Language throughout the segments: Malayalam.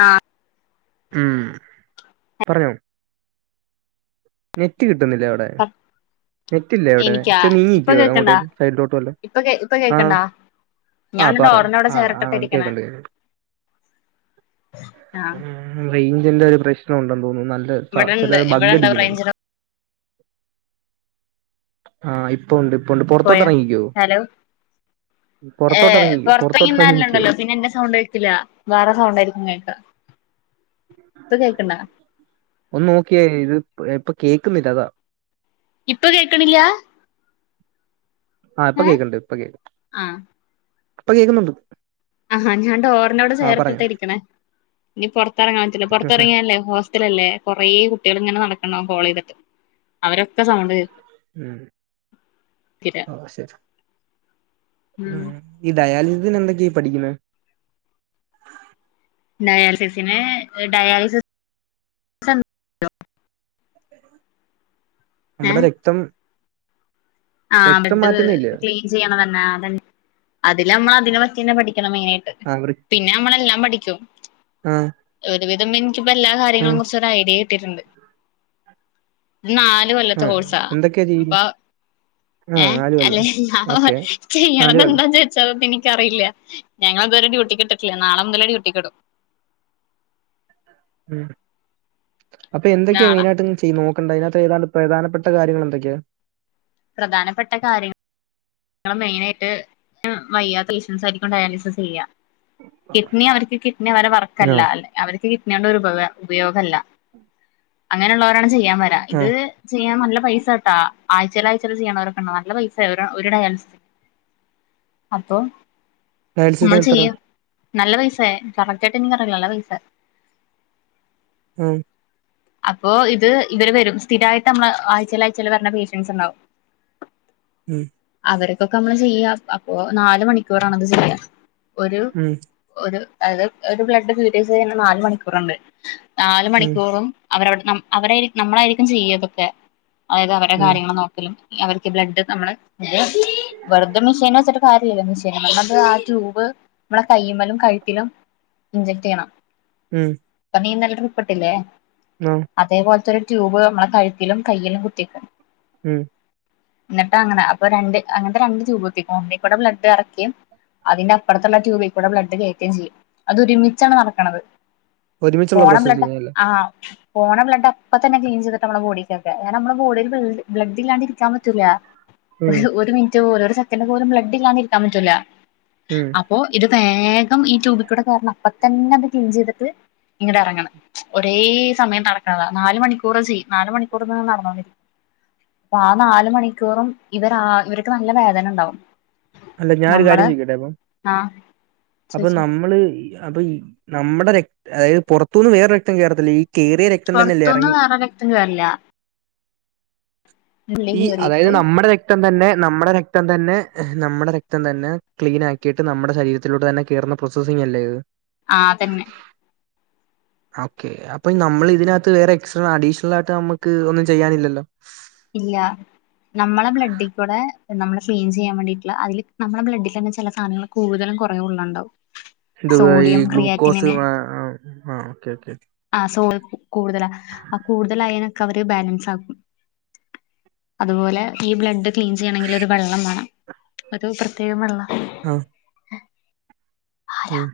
ആഹ്. ഉംഹ് പറഞ്ഞോ? നെറ്റ് കിട്ടുന്നില്ലേ അവിടെ? ആഹ്. നെറ്റ് ഇല്ലേ അവിടെ എനിക്കാ ചെ ഇപ്പൊ നീങ്ങിക്കോ കേക്ക്ണ്ടാ എങ്ങോട്ടേലും സൈഡിലോട്ട് വല്ലോം ഇപ്പൊ കേ ഇപ്പൊ ആഹ് കേക്ക്ണ്ടാ? ആഹ് ഞാൻന്ന് പറഞ്ഞോ ഡോറിനോട് ആഹ് ചേറിട്ടട്ട ആഹ് ഇരിക്കണ കേക്ക്ണ്ട് കേക്ക്ണ്ട് ആഹ്. ഉംഹ് റേഞ്ചിന്റെ ഒരു പ്രശ്നം ഉണ്ടെന്ന് തോന്നുന്നു. നല്ല ഇവിടെണ്ട് ചെല ബഗ് ഇവിടെണ്ടാവും അടിക്കുന്നു. റേഞ്ചിന് ആഹ് ഇപ്പൊണ്ട് ഇപ്പൊണ്ട് പൊറത്തോട്ട് എറങ്ങിക്ക്യോ. ഏ എറങ്ങിക്കോ പൊറത്തോട്ട് എറങ്ങി നിക്കോ പൊറത്തെങ്ങിനിന്നാലുണ്ടല്ലോ പിന്നെ എന്റെ സൗണ്ട് കേക്കില്ല. വേറെ സൗണ്ടായിരിക്കും കേക്ക. ഇപ്പം കേക്ക്ണ്ട. ഒന്ന് നോക്കിയേ ഇത് ഇപ്പൊ കേൾക്കുന്നില്ല അതാ. ഇപ്പ കേക്ക്ണില്ല. ആഹ് ഇപ്പൊ ഏഹ് കേക്ക്ണ്ട് ഇപ്പൊ കേക്ക് ആഹ് ഇപ്പ കേക്കുന്നുണ്ട്. ആഹാ ഞാൻ ഡോറിനോട് ആഹ് പറഞ്ഞോ ചേർത്തിട്ടാ ഇരിക്കണേ ഇനി പൊറത്തെറങ്ങാൻ പറ്റില്ല പുറത്തെറങ്ങിയാല്ലേ ഹോസ്. റ്റലല്ലേ കുറേ കുട്ടികൾ ഇങ്ങനെ നടക്ക്ണ്ടാവും കോളൈതിട്ട് അവരൊക്കെ സൗണ്ട് കേൾ. ഉംഹ് ഓ ശരി ഉം ഉംഹ്. ഈ ഡയാലിസിസിന് എന്തൊക്കെയാ പഠിക്കുന്ന? ഡയാലിസിസിന് ഏ ഡയാലിസിസ്. ഏഹ് നമ്മുടെ രക്തം. ആഹ് രക്തം ബെഡ് മാറ്റുന്നില്ലേ ക്ലീൻ ചെയ്യണതന്നെ ആ അതന്നെ അതില് മ്മ അതിനെ പറ്റി ന്നെ പഠിക്കണം മെയിനായിട്ട്. ആഹ് വൃ പിന്നെ അമ്മളെല്ലാം പഠിക്കും. ആഹ്. ഒരുവിധം എനിക്കിപ്പോ എല്ലാ ആഹ് കാര്യങ്ങളും കുറ്ച്ചൊരു ഐഡിയ കിട്ടിട്ടുണ്ട്. ന്നാല് കൊല്ലത്തെ ആഹ് കോഴ്സാ. എന്തൊക്കെയാ ചെയ്യുന്നെ അപ്പൊ. ആഹ് ഏഹ് നാല് അല്ലെ കൊല്ലം ഞ പ്പോ ഓക്കെ നാല് കൊല്ലം ചെയ്യണതെന്താ ചോ. ച്ചപ്പം പിന്നെ ൻക്കറിയില്ല. ഞങ്ങളെ ഇതുവരെ ഡ്യൂട്ടികിട്ടിട്ടില്ല. നാളെ മുതല ഡ്യട്ടിക്കിടും. ഉം ഹ് അപ്പൊ എന്തൊക്കെയാ നാളെ മെയിനായ്ട്ട് ചെയ്ത് നോക്ക. ക്കണ്ട് അതിനകത്ത് ഏതാണ് പ്രധാനപ്പെട്ട കാര്യങ്ങൾ എന്തൊക്കെയാ? പ്രധാനപ്പെട്ട കാര്യങ്ങ. ങ്ങൾ മൈനായ്ട്ട് വയ്യാത്ത പേഷ്യൻസ് ആയിരിക്കും ഡയാലിസിസ് ചെയ്യ. കിഡ്നി അവർക്ക് കിഡ്നി അവരെ വർക്കല്ല. ആഹ് അല്ലെ അവർക്ക് കിഡ്‌നിയോണ്ട് ഒരുപയോ ഉപയോഗല്ല അങ്ങനെയുള്ളോരാണ് ചെയ്യാൻ വരാ. ഇത് ആഹ് ചെയ്യാൻ നല്ല പൈസ ട്ടാ ആഴ്ചൽ ആഴ്ചൽ ഇത് ചെയ്യണവരൊക്കെണ്ട്. നല്ല പൈസെ അവര ഒര് ഡയാലിസിസ് അപ്പൊ ഡയാലിസിസിന് മ്മൾ എത്ര ചെയ്യും. നല്ല പൈസെ കറക്റ്റായിട്ട് എനിക്കറിയില്ല. നല്ല പൈസെ. ആഹ അപ്പൊ ഇത് ഇവര് വരും സ്ഥിരമായിട്ട് നമ്മള് ആയ്ചൽ അയച്ചല് വരണ പേഷ്യൻസ് ഉണ്ടാവും ഉം അവർക്കൊക്കെ നമ്മള് ചെയ്യ അപ്പൊ നാല മണിക്കൂറണത് ചെയ്യ ഒരു ഉം ഒരു അത് ഒരു ബ്ലഡ് ബീട്ടസ് ക നാല മണിക്കൂറുണ്ട് നാല ഉം മണിക്കൂറും അവര അവ നമ്മളായിരിക്കും ചെയ്യതൊക്കെ അതായത് അവരുടെ ഉം കാര്യങ്ങൾ നോക്കലും അവർക്ക് ബ്ലഡ് നമ്മ വെറുത മെഷീന വെച്ചിട്ട നമ്മ ആ ട്യൂബ് നമ്മെ കയ്യുമമ്മലും കഴുത്തിലിലും ഇഞ്ജെക്ട് ചെയ്യണം ഉം നീ ഇന്നലെ ട്രിപ്പ് ഇട്ടില്ല ആഹ് അതേ പോലത്തെ ഒരു ട്യൂബ് നമ്മെ കഴുത്തിലും കയിലും കുത്തിക്കും ഉം എന്നിട്ട് അങ്ങനെ അപ്പൊ രണ്ട് അങ്ങനത്തെ രണ്ട് ട്യൂബ് കുത്തിക്കും ഒന്നി കൂടെ ബ്ലഡ് ഇറക്കിയും അതിന്റെ അപ്പുറത്തുള്ള ട്യൂബിൽ കൂടെ ബ്ലഡ് കയറ്റുകയും ചെയ്യും അത് ഒരുമിച്ചാണ് നടക്കണത് ഒരുമിച്ചുള്ള പോണ ബ്ലഡ്‌ പ്രോസസ്സിംഗ് അല്ലേ ആഹ് പോണ ബ്ലഡ് അപ്പ തന്നെ ക്ലീൻ ചയ്തു നമ്മൾടെ ബോഡിക്കൊക്കെ നമ്മൾടെ ബോഡില് ബ്ലഡ്‌ ഇല്ലാതെ ഇരിക്കാൻ പറ്റൂല്ല ഉം ഒരു ഒരു മിനിറ്റ് പോലും ഒരു സെക്കൻഡ് പോലും ബ്ലഡ് ഇല്ലാതെ ഇരിക്കാൻ പറ്റൂല ഉം അപ്പൊ ഇത് വേഗം ഈ ട്യൂബിൽ കൂടെ കേറണം അപ്പത്തന്നെ അത് ക്ലീൻ ചെയ്തിട്ട് ഇങ്ങട്ട് ഇറങ്ങണം ഒരേ സമയം നടക്കാതാ നാല് മണിക്കൂറ് ചെയ്യ നാല് മണിക്കൂറി നിന്ന് നടന്നാ മതി അപ്പൊ ആഹ് നാല് മണിക്കൂറും ഇവർ ഇവർക്ക് നല്ല വേദന ഉണ്ടാവും അല്ല ഞാൻ ഒരു നമ്മള് കാര്യം ചോദിക്കട്ടെ അപ്പൊ ആ അപ്പൊ ചോയിച്ചോ നമ്മള് അപ്പൊ നമ്മുടെ രക് അതായത് പുറത്തുനിന്ന് വേറെ രക്തം കയറത്തില്ല ഈ കേയറിയ രക്ത പുറത്തുന്നും വേറെ രക്തം കേറില്ല ഉള്ളി ഈ അതായത് കേറിയിട്ട് നമ്മുടെ രക്തം തന്നെ നമ്മുടെ രക്തം തന്നെ നമ്മുടെ രക്തം തന്നെ ക്ലീൻ ആക്കിയിട്ട് നമ്മുടെ ശരീരത്തിലോട്ട് തന്നെ കയറുന്ന പ്രോസസിങ് അല്ലേ ഇത് ആഹ് അതന്നെ ഓക്കെ അപ്പൊ നമ്മൾ ഇതിനകത്ത് വേറെ എക്സ്ട്രാ അഡീഷണൽ ആയിട്ട് നമുക്ക് ഒന്നും ചെയ്യാനില്ലല്ലോ ഇല്ല നമ്മള ബ്ലഡിൽ കുടെ നമ്മള് ക്ലിൻ ചെയ്യാൻ വേണ്ടിട്ട അതില് നമ്മളെ ബ്ല്ഡിൽ തന്നെ ചില സാധനങ്ങ കൂടുതലും കുറവുകളും ഉണ്ടാവും ഇത് ഈ ഗ്ലൂക്കോസ് ആഹ് ഓക്കേ ഓക്കേ ആഹ് സോ കൂടുതലാ ആഹ് കൂടുതലായതിനൊക്കെ അവര് ബാലൻസ് ആകും അതുപോലെ ഈ ബ്ലഡ് ക്ലീൻ ചെയ്യണമെങ്കിൽ ഒരു വെള്ളം വേണം ഒരു പ്രത്യേക വെള്ളവ ആഹ് ഉം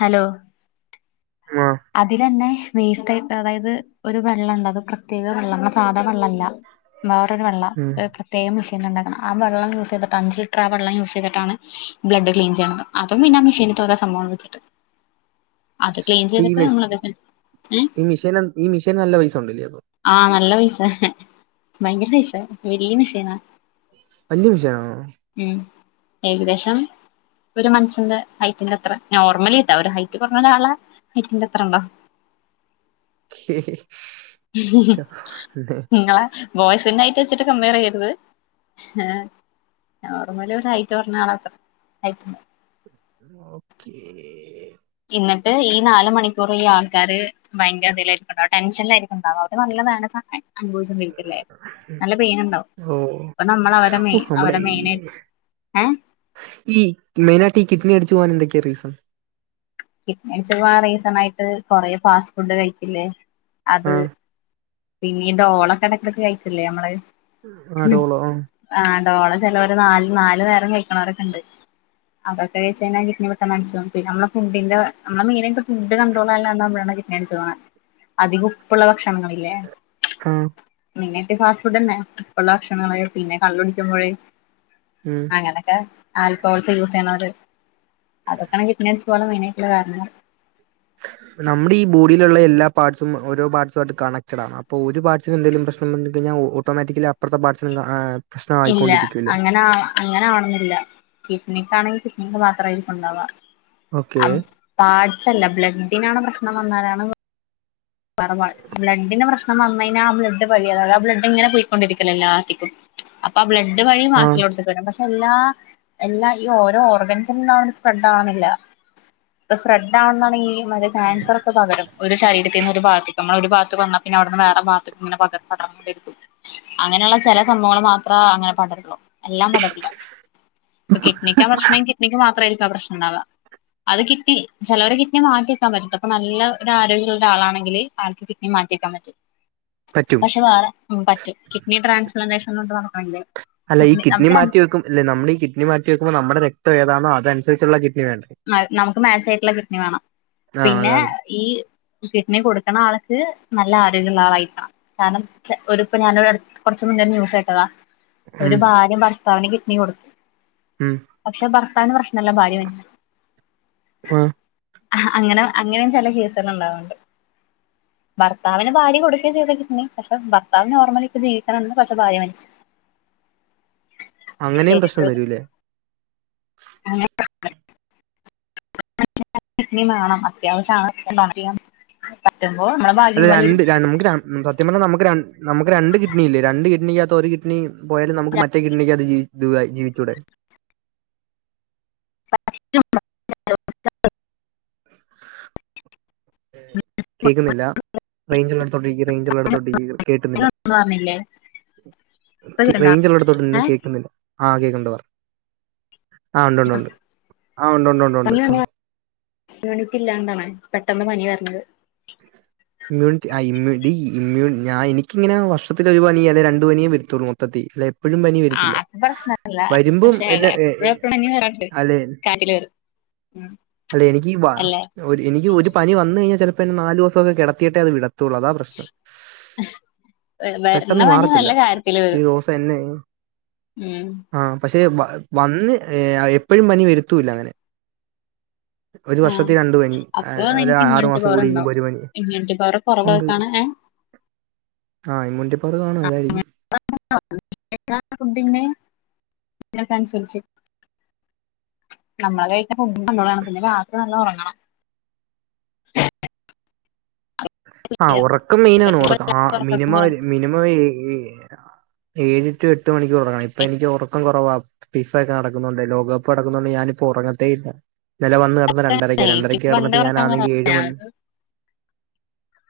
ഹലോ ആഹ് അതിലന്നെ വേസ്റ്റ് ആയിട്ട് അതായത് ഒരു വെള്ളം ഉണ്ട് അത് പ്രത്യേക വെള്ളം നന്മടെ സാധ വെള്ളല്ല വേറൊരു വെള്ള ഉം. തേ മെഷീൻ ഉണ്ടാക്ണം ആഹ് വെള്ളം യൂസ് ചെയ്തിട്ട് ഉൺഫിൽറ്റർഡ് ആഹ് വെള്ളം യൂസ് ചെയ്തിട്ടാണ് ബ്ലഡ് ക്ലീൻ ചെയ്യണ അതും പിന്ന മഷീനത്തോര സംഭവം വച്ചിട്ട് അഹ് ഈ നമ്മളത് ഏ ഈ മെഷീൻ ഈ മെഷീൻ നല്ല പൈസ ഉണ്ടല്ലേ അപ്പൊ ആഹ് നല്ല പൈസ ഭയങ്കര പൈസ വലിയ മഷീനാ വലിയ മെഷീൻ ആണോ ഉം ഏകദേശം ഒരു മനുഷ്യന്റെറെ ഹൈറ്റിന്റെ അത്ര നോർമലി ഇണ്ടാവുല്ലോ ഒരു ഹൈറ്റ് കുറഞ്ഞരാളാ ഹൈറ്റിന്റെ അത്രള്ളോ നിങ്ങളെ ബോയ്സിന്റെ ഹൈറ്റ് വച്ചിട്ട് കംപയർ ചെയ്യ്യരുത് നോർമല് ഹൈറ്റ് കുറഞ്ഞള അത്രേ ഹൈറ്റ്ണ്ട് ഓക്കേ എന്നിട്ട് ഈ നാല് മണിക്കൂർ ഈ ആൾക്കാര് ഭയങ്കര ഇതിയിലായിരിക്കും ഉണ്ടാവ ടെൻഷനിലായിരിക്കും ഉണ്ടാവ അവർക് നല്ല [unintelligible] നല്ല പെയിൻ ഉണ്ടാവും ഓ അപ്പ നമ്മളവര ഓ, മെയ് നമ്മുടെ അവരെ ഈ മെയിനായിട് ഏഹ് ഈ മെയിനാട്ട് ഈ കിഡ്നി അടിച്ചു പോവാൻ എന്തൊക്ക്യ റീസൺ കഡ്‌നി അടിച്ച് പോവാൻ റീസണായിട്ട് കൊറെ ഫാസ്റ്റ് ഫുഡ് കഴിക്കില്ലേ ആ അത് പിന്നീ ഡോളൊക്കെടക്കെടക്ക് കയ്ക്കില്ലേ നമ്മള് ആഹ് ഡോളോ ആഹ് ആഹ് ഡോള ചെലോര് ഒരു നാൽ നാല് നേരം കൈക്കിണോരൊക്കെണ്ട് അതൊക്കെ കൈച്ചേഞ്ഞാ കിഡ്നി പെട്ടന്ന് അടിച്ച് പോം പിന്നെ നമ്മള ഫുഡ്ഡിന്റെ നംള് മെയ്നായിട്ട് ഫുഡ്ഡ് കണ്ട്രോളല്ലാണ്ടാവുമ്പഴാണ് ഡ്നി അടിച്ചുപോണേ അധിക ഉപ്പുള്ള ഭക്ഷണങ്ങളില്ലേ ആഹ് മെയ്നായിട്ട് ഫാസ്റ്റ് ഫുഡ് തന്നെ ഉപ്പുള്ള ഭക്ഷണങ്ങള് പിന്നെ കള്ളു കുടിക്കുമ്പൊഴ് ഉം അങ്ങനൊക്കെ ആൽക്കഹോൾസ് യൂസെയ്യണോര് അതൊക്കേണ് കിഡ്‌ന്യട്ച്ച് പോവാള്ള മെയ്നായിട്ട്ള്ള കാര്ണങ്ങൾ നംടീ ബോഡീലൊള്ളേ എല്ലാ പാർട്സും ഓരോ പാർട്സ്വായിട്ട് കണക്ടഡ് ആണൊ അപ്പൊ ഒരു പാട്സിന് എന്തേലും പ്രശ്നംവന്ന് കഴിഞ്ഞാ ഓട്ടോമാറ്റിക്കലി അപ്പർത്തെ പാട്സിനും ആഹ് ഇല്ല പ്രശ്നമായിക്കൊണ്ടിരിക്കൂല്ലേ? അങ്ങനാ അങ്ങനാവണന്നില്ല കിഡ്നിക്കാണെങ്കി കിഡ്‌നിക്ക് മാത്രായിരിക്കുണ്ടാവാ ഓക്കെ. അ പാർട്സ് അല്ല ബ്ലഡിനാണ് പ്രശ്നം വന്നാലാണ് [unintelligible] ബ്ലഡ്ഡിന് പ്രശ്നം വന്നഴിഞ്ഞ ആ ബ്ലഡ്ഡ് വഴി അതത് ആഹ് ബ്ലഡ്ഡ് ഇങ്ങനെ പോയ്ക്കൊണ്ടിരിക്കലല്ലേ എല്ലാത്തിക്കും അപ്പാ ബ്ലഡ് വഴി ആഹ് വാക്കിള്ളോട്ത്തി [unintelligible] പഷെല്ലാ എല്ലാ ഈ ഓരോ ഓർഗൻസിനും അങ്ങനെ സ്പ്രെഡ്ഡാവ്ണില്ല ഇപ സ്പ്രെഡ്ഡ് ആവ്ണതാണെ ഈ മറ്റെ ക്യാൻസർ ഒക്കെ പകരും ഒരു ശൈഡി തിന് ഒരു ഭാത്തിക്ക് നമ്മൾ ഒരു ഭാത്ത് വന്നാ പിന്നെ അവ്ടുന്ന് വേറേ ഭാത്തിക്ക് ഇങ്ങനെ പക പടർന്നോണ്ടിരിക്കും അങ്ങനെള്ള ചെല സംഭവങ്ങൾ മാത്രാ അങ്ങനെ പടരൊള്ളൂ എല്ലാം പടർല്ല ഇപ്പ കിഡ്നിക്കാ പ്രശ്നെങ്കി കിഡ്നിക്ക് മാത്രായ്രിക്കും ആഹ് പ്രശ് ണണ്ടാവാ അത് കിട്ണി ചെലവരെ കിഡ്നി മാറ്റി വെക്കാൻ പറ്റൂല്ലാ ഇപ്പ നല്ല ഒരാരോഗ്യള് ആളാണങ്കില് ആൾക്ക് കിഡ്നി മാറ്റ്യെക്കാൻ പറ്റും പറ്റും പഷെ വേറെ ഉം പറ്റും കിഡ്നി ട്രാൻസ്പലാന്റേഷൻന്ന് [unintelligible] അല്ല ഈ കിഡ്‌നി മാറ്റി വെക്കും ല്ല നമ്മടെ ഈ കിഡ്നി മാറ്റ്യെക്കുമ്പോ നമ്മുടെ രക്തം എതാണോ അതൻസര്ച്ചൊള്ള കിഡ്നി വേണ്ടേ മെ നമുക്ക് മാച്ച് ആയ്ട്ടൊള്ള കിഡ്നി വേണം ആഹ് പിന്നെ അതാണ്. ഈ കിഡ്‌ണി കൊട്ക്കിണ ആൾക്ക് നല്ല ആരോഗ്യള്ള ആളായിര്ക്കണം കാര്ണം ച ഒരു ഇപ്പ ഞാനൊരട് കൊറച്ച് മുന്നെ ഒര് ന്യൂസേട്ടതാ ഉം ഒരു ഭാര്യ ഭർത്താവിന് കിഡ്‌ണി കൊടുത്തു ഉം പക്ഷെ ഭർത്താവിന് പ്രശ്നല്ല ഭാര്യ മരിച്ചു ആഹ് ഹ അങ്ങന അങ്ങനെം ചെല കേസെല്ലാം ഒണ്ടാവണ്ട് ഭർത്താവിന് ഭാര്യ കൊടുക്കേ ചെയ്യതെ കിഡ്നി പക്ഷെ ഭർത്താവ് നോർമലി ഇപ്പ ജീവിക്കണിന്ന് പഷേ ഭാര്യ മര്ച്ച് അങ്ങനിം പ്രശ്നം ശരിക്കും വരൂല്ലേ [unintelligible] [unintelligible] അല്ല രണ്ട് ര നമക്ക് രൺ സത്യം പർഞ്ഞ നമക്ക് രൺ നമക്ക് രണ്ട് കിഡ്നി ഇല്ലെ രണ്ട് കിഡ്നികാത്ത് ഒരു കിഡ് ട്ണി പോയാലും നമുക്ക് ഇരിക്കും മറ്റേ കിട്ണിക്കാത് ജി തുവാ ജീവിച്ചൂടെ [unintelligible] കേക്കുന്നില്ല റേഞ്ചിള്ളോട്ത്തോട്ടിക്ക് റേഞ്ചിള്ളോട്ത്തോട്ടിക്ക് കേക്കുന്നില്ല [unintelligible] ഇപ്പ കേൾക്കണ്ടാ റേഞ്ചിള്ളോട്ത്തോട്ട് നിന്നെ ഏഹ് കേക്കുന്നില്ല ആഹ് കേക്കിണ്ട് പറ ആഹ് ഒണ്ടൊണ്ടൊണ്ട് ആഹ് ഒണ്ടൊണ്ട് ഒണ്ടൊണ്ട് ആഹ് ഇമ്യൂണിട്ടില്ലാണ്ടാണ് പെട്ടെന്ന് പനി വര്ണത് ഇമ്മ്യൂൺറ്റി ആഹ് ഇമ്മ്യു ഈ ഇമ്മ്യുൺ ഞാ എനിക്കിങ്ങന വർഷത്തില് ഒരു പനി അല്ലെ രണ്ട് പനിയേ വര്ത്തുള്ളൂ മൊത്തത്തി ലെ ആഹ് അപ്പ പ്രശ്നല്ല എന്നെ പക്ഷേടാ എ- എ- എപ്പഴപ്പഴു മഞ്ഞു വഫണ്ട് കാറ്റില് ഉം അല്ലേ എനിക്കി വ അല്ലെ ഒര് എനിക്ക് ഒരു പനി വന്ന്കഴിഞ്ഞ ചിലപ്പോ എന്നെ നാല് ദിവസൊക്കെ കെടത്തിയിട്ടെ അത് വിട ത്തൊള്ളൂ അതാ പ്രശ്നം വരണ പെട്ടെന്ന് പനി മാറത്തില്ല നല്ല കാര്യത്തില് വരും ഇച്ചിരിദിവസം എന്നെ ഉം ആഹ് പക്ഷെ വന്ന് എപ്പഴും പനി വരുത്തൂല്ല അങ്ങനെ ഒരു ആഹ് വർഷത്തി രണ്ട്പനി അപ്പൊ അല്ലെ നിനക്ക് ആറു ഇമ്മ്യൂണിറ്റി മാസം പവർ കൂടിയിക്കമ്പ ഉണ്ടാവും ഒരു പനി ഇമ്മ്യൂണിറ്റി പവർ ഉണ്ട് കുറവായിട്ടാണ് ഏഹ് ആഹ് ഇമ്യൂണിറ്റിപവറ് കാണു അതാരിക്കും [unintelligible] ഫുണ്ടിന് അയ്നൊക്കനസരിച്ച് നമ്മളെ കഴിക്കണ ഫുണ്ടിന്റെ [unintelligible] പിന്നെ ബാക്കി നല്ല ഒറങ്ങണം ആഹ് ഒറക്കം മെയിനാണ് ഒറക്കം ആഹ് ഉറക്കം മിനിമം മിനിമം ഏഹ് എഴ് ടു എട്ട് മണിക്കൂർ ഒറങ്ങണം ഇപ്പൊ എനിക്ക് ഒറക്കം കുറവാ ഫിഫ ഒക്കെ നടക്കുന്നൂണ്ടെ ലോകകപ്പ് നടക്കുന്നൂണ്ടെ ഞാനിപ്പൊ ഒറങ്ങത്തേ ഇല്ല ഇന്നല വന്ന് കെടന്ന രണ്ടരക്ക എനിക്ക് രണ്ടരക്ക് പണ്ടേ കെടന്നിട്ട് ഉറക്കം കുറവാ ഞാനാന്നങ്കി ഏഴ് മണി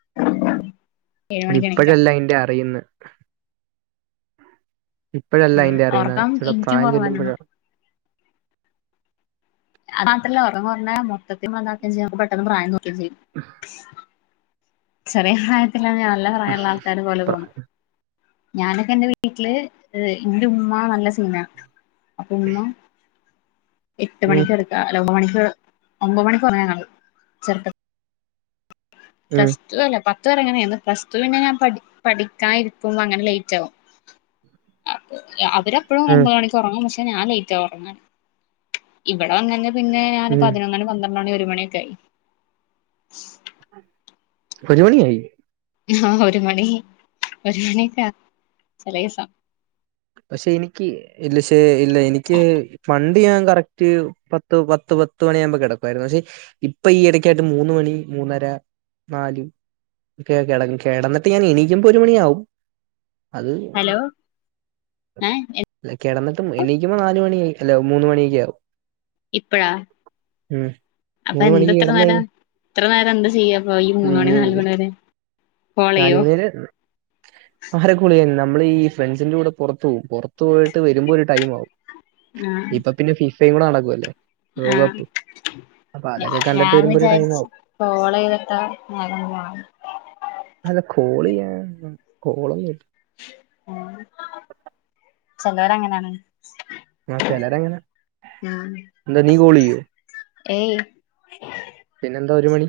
[inaudible] ഏഴ് മണിക്ക് എണീറ്റാ ഇപ്പഴല്ല അയിന്റെ അറിയുന്നെ ഇപ്പഴല്ല അതിന്റെ അറിയുന്ന ഉറക്കം ഇച്ചരൂടെ എനിക്കും പ്രായം കുറവ് ചെല്ലുമ്പഴ തന്നെയാണ് അത് മാത്രല്ല ഒറക്കംകൊറഞ്ഞ മൊത്തത്തി എന്താക്കം ചെയ്യ പെട്ടെന്ന് പ്രായം തോന്നിക്കേം ചെയ്യും ചെറിയ പ്രായത്തിലന്നെ നല്ല പ്രായള്ള ആൾക്കാര് പോലെതോന്നും ഞാനൊക്കെ എന്റെ വീട്ടില് ഇന്റുമ്മ നല്ല സീനാ അപ്പൊ ഉമ്മ. എട്ട് ഉം മണിക്ക് കെടക്ക അല്ല ഒമ്പണിക്ക് ഒമ്പത് മണിക്ക് ഒറങ്ങാങ്ങള് ചെറുപ്പ ഉം പ്ലസ് ടു അല്ല പത്ത് വരെ അങ്ങനയുന്നു പ്ലസ് ടു പിന്ന ഞാ പഠി പഠിക്കാ ഇരിക്കുമ്പോ അങ്ങനെ ലേറ്റാവു അപ്പൊ അവരപ്പഴും ഉം ഒമ്പണിക്ക് ക്കൊറങ്ങും പക്ഷെ ഞാൻ ലേറ്റാവും. ഒറങ്ങന് ഇവിടെ വന്നേന് പിന്നെ ഞാന് ഉം പതിനൊന്നണി പന്ത്രണ്ട ണടി ഒരു മണിയക്കൊയി ഒരുമണിയായി ആഹ് ഒരു മണി ഒരു മണിക്ക ചെലേസം. പക്ഷെ എനിക്ക് ഇല്ല ശേ ഇല്ല എനിക്ക് പണ്ട്. ഞാൻ കറക്റ്റ് പത്ത് പത്ത് പത്ത് മണിയാമ്പോ കെടക്കുവാരുന്നു പഷെ ഇപ്പൊ ഈ ഇടക്കാട്ട് മൂന്ന് മണി മൂന്നര നാല് കെടക്കും കെടന്നിട്ട് ഞാൻ എണീക്കുമ്പോ ഒരു മണിയാവും. അത് ഹലോ ഏഹ് അല്ല കെടന്നിട്ട് എണീക്കുമ്പോ നാല് മണിയായി അല്ല മൂന്ന് മണിയൊക്കെ ആവും. ഇപ്പഴാ ഉം അപ്പൊ മൂന്ന് മണിക്ക് എന്തിത്ര കിടന്ന് നേരം കഴിഞ്ഞ ഇത്ര നേരം എന്താ ചെയ്യാപ്പൊ ഈ മൂന്ന്മണി നാലുമണിരെ നാല്മണിവരെ ആരെക്കുളിയൻ നമ്മൾ ഈ ഫ്രണ്ട്സിന്റൂടെ പൊറത്ത് പോവും പൊറത്ത് പോയിട്ട് വരുമ്പൊ ഒരു ടൈം ആവും ആഹ് ഇപ്പൊ പിന്നെ ഫിഫേം കൂടെ നടക്കുവല്ലേ ആഹ് ലോകകപ്പ് അപ്പൊ അതൊക്കെ കണ്ടിട്ട് വരുമ്പൊ ഒരു ടൈമാവും. കോളെയ്തിട്ട നേരം പോണെ അല്ല കോൾ ചെയ്യാൻ എന്താ കോള്. ചൊലോരാങ്ങനെയാണ്. ആ ചിലര് അങ്ങനെയാ എന്താ നീ കോൾ ചെയ്യൂ. ഏയ് പിന്നെന്താ ഒരു മണി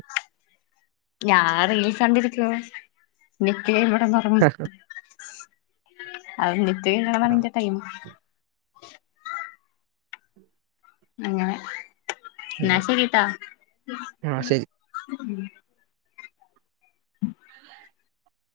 ഞാൻ റിലീസ് കണ്ടിരിക്കുവാൻ പിന്നെ ഇക്ക അവിടെ ഉറങ്ങാ ആഹ് അത് നൊററ് കഴിണത എന്റെ ടൈം അഞനെ എന്നാ ഉം. ശരിട്ടാ ആ ശരി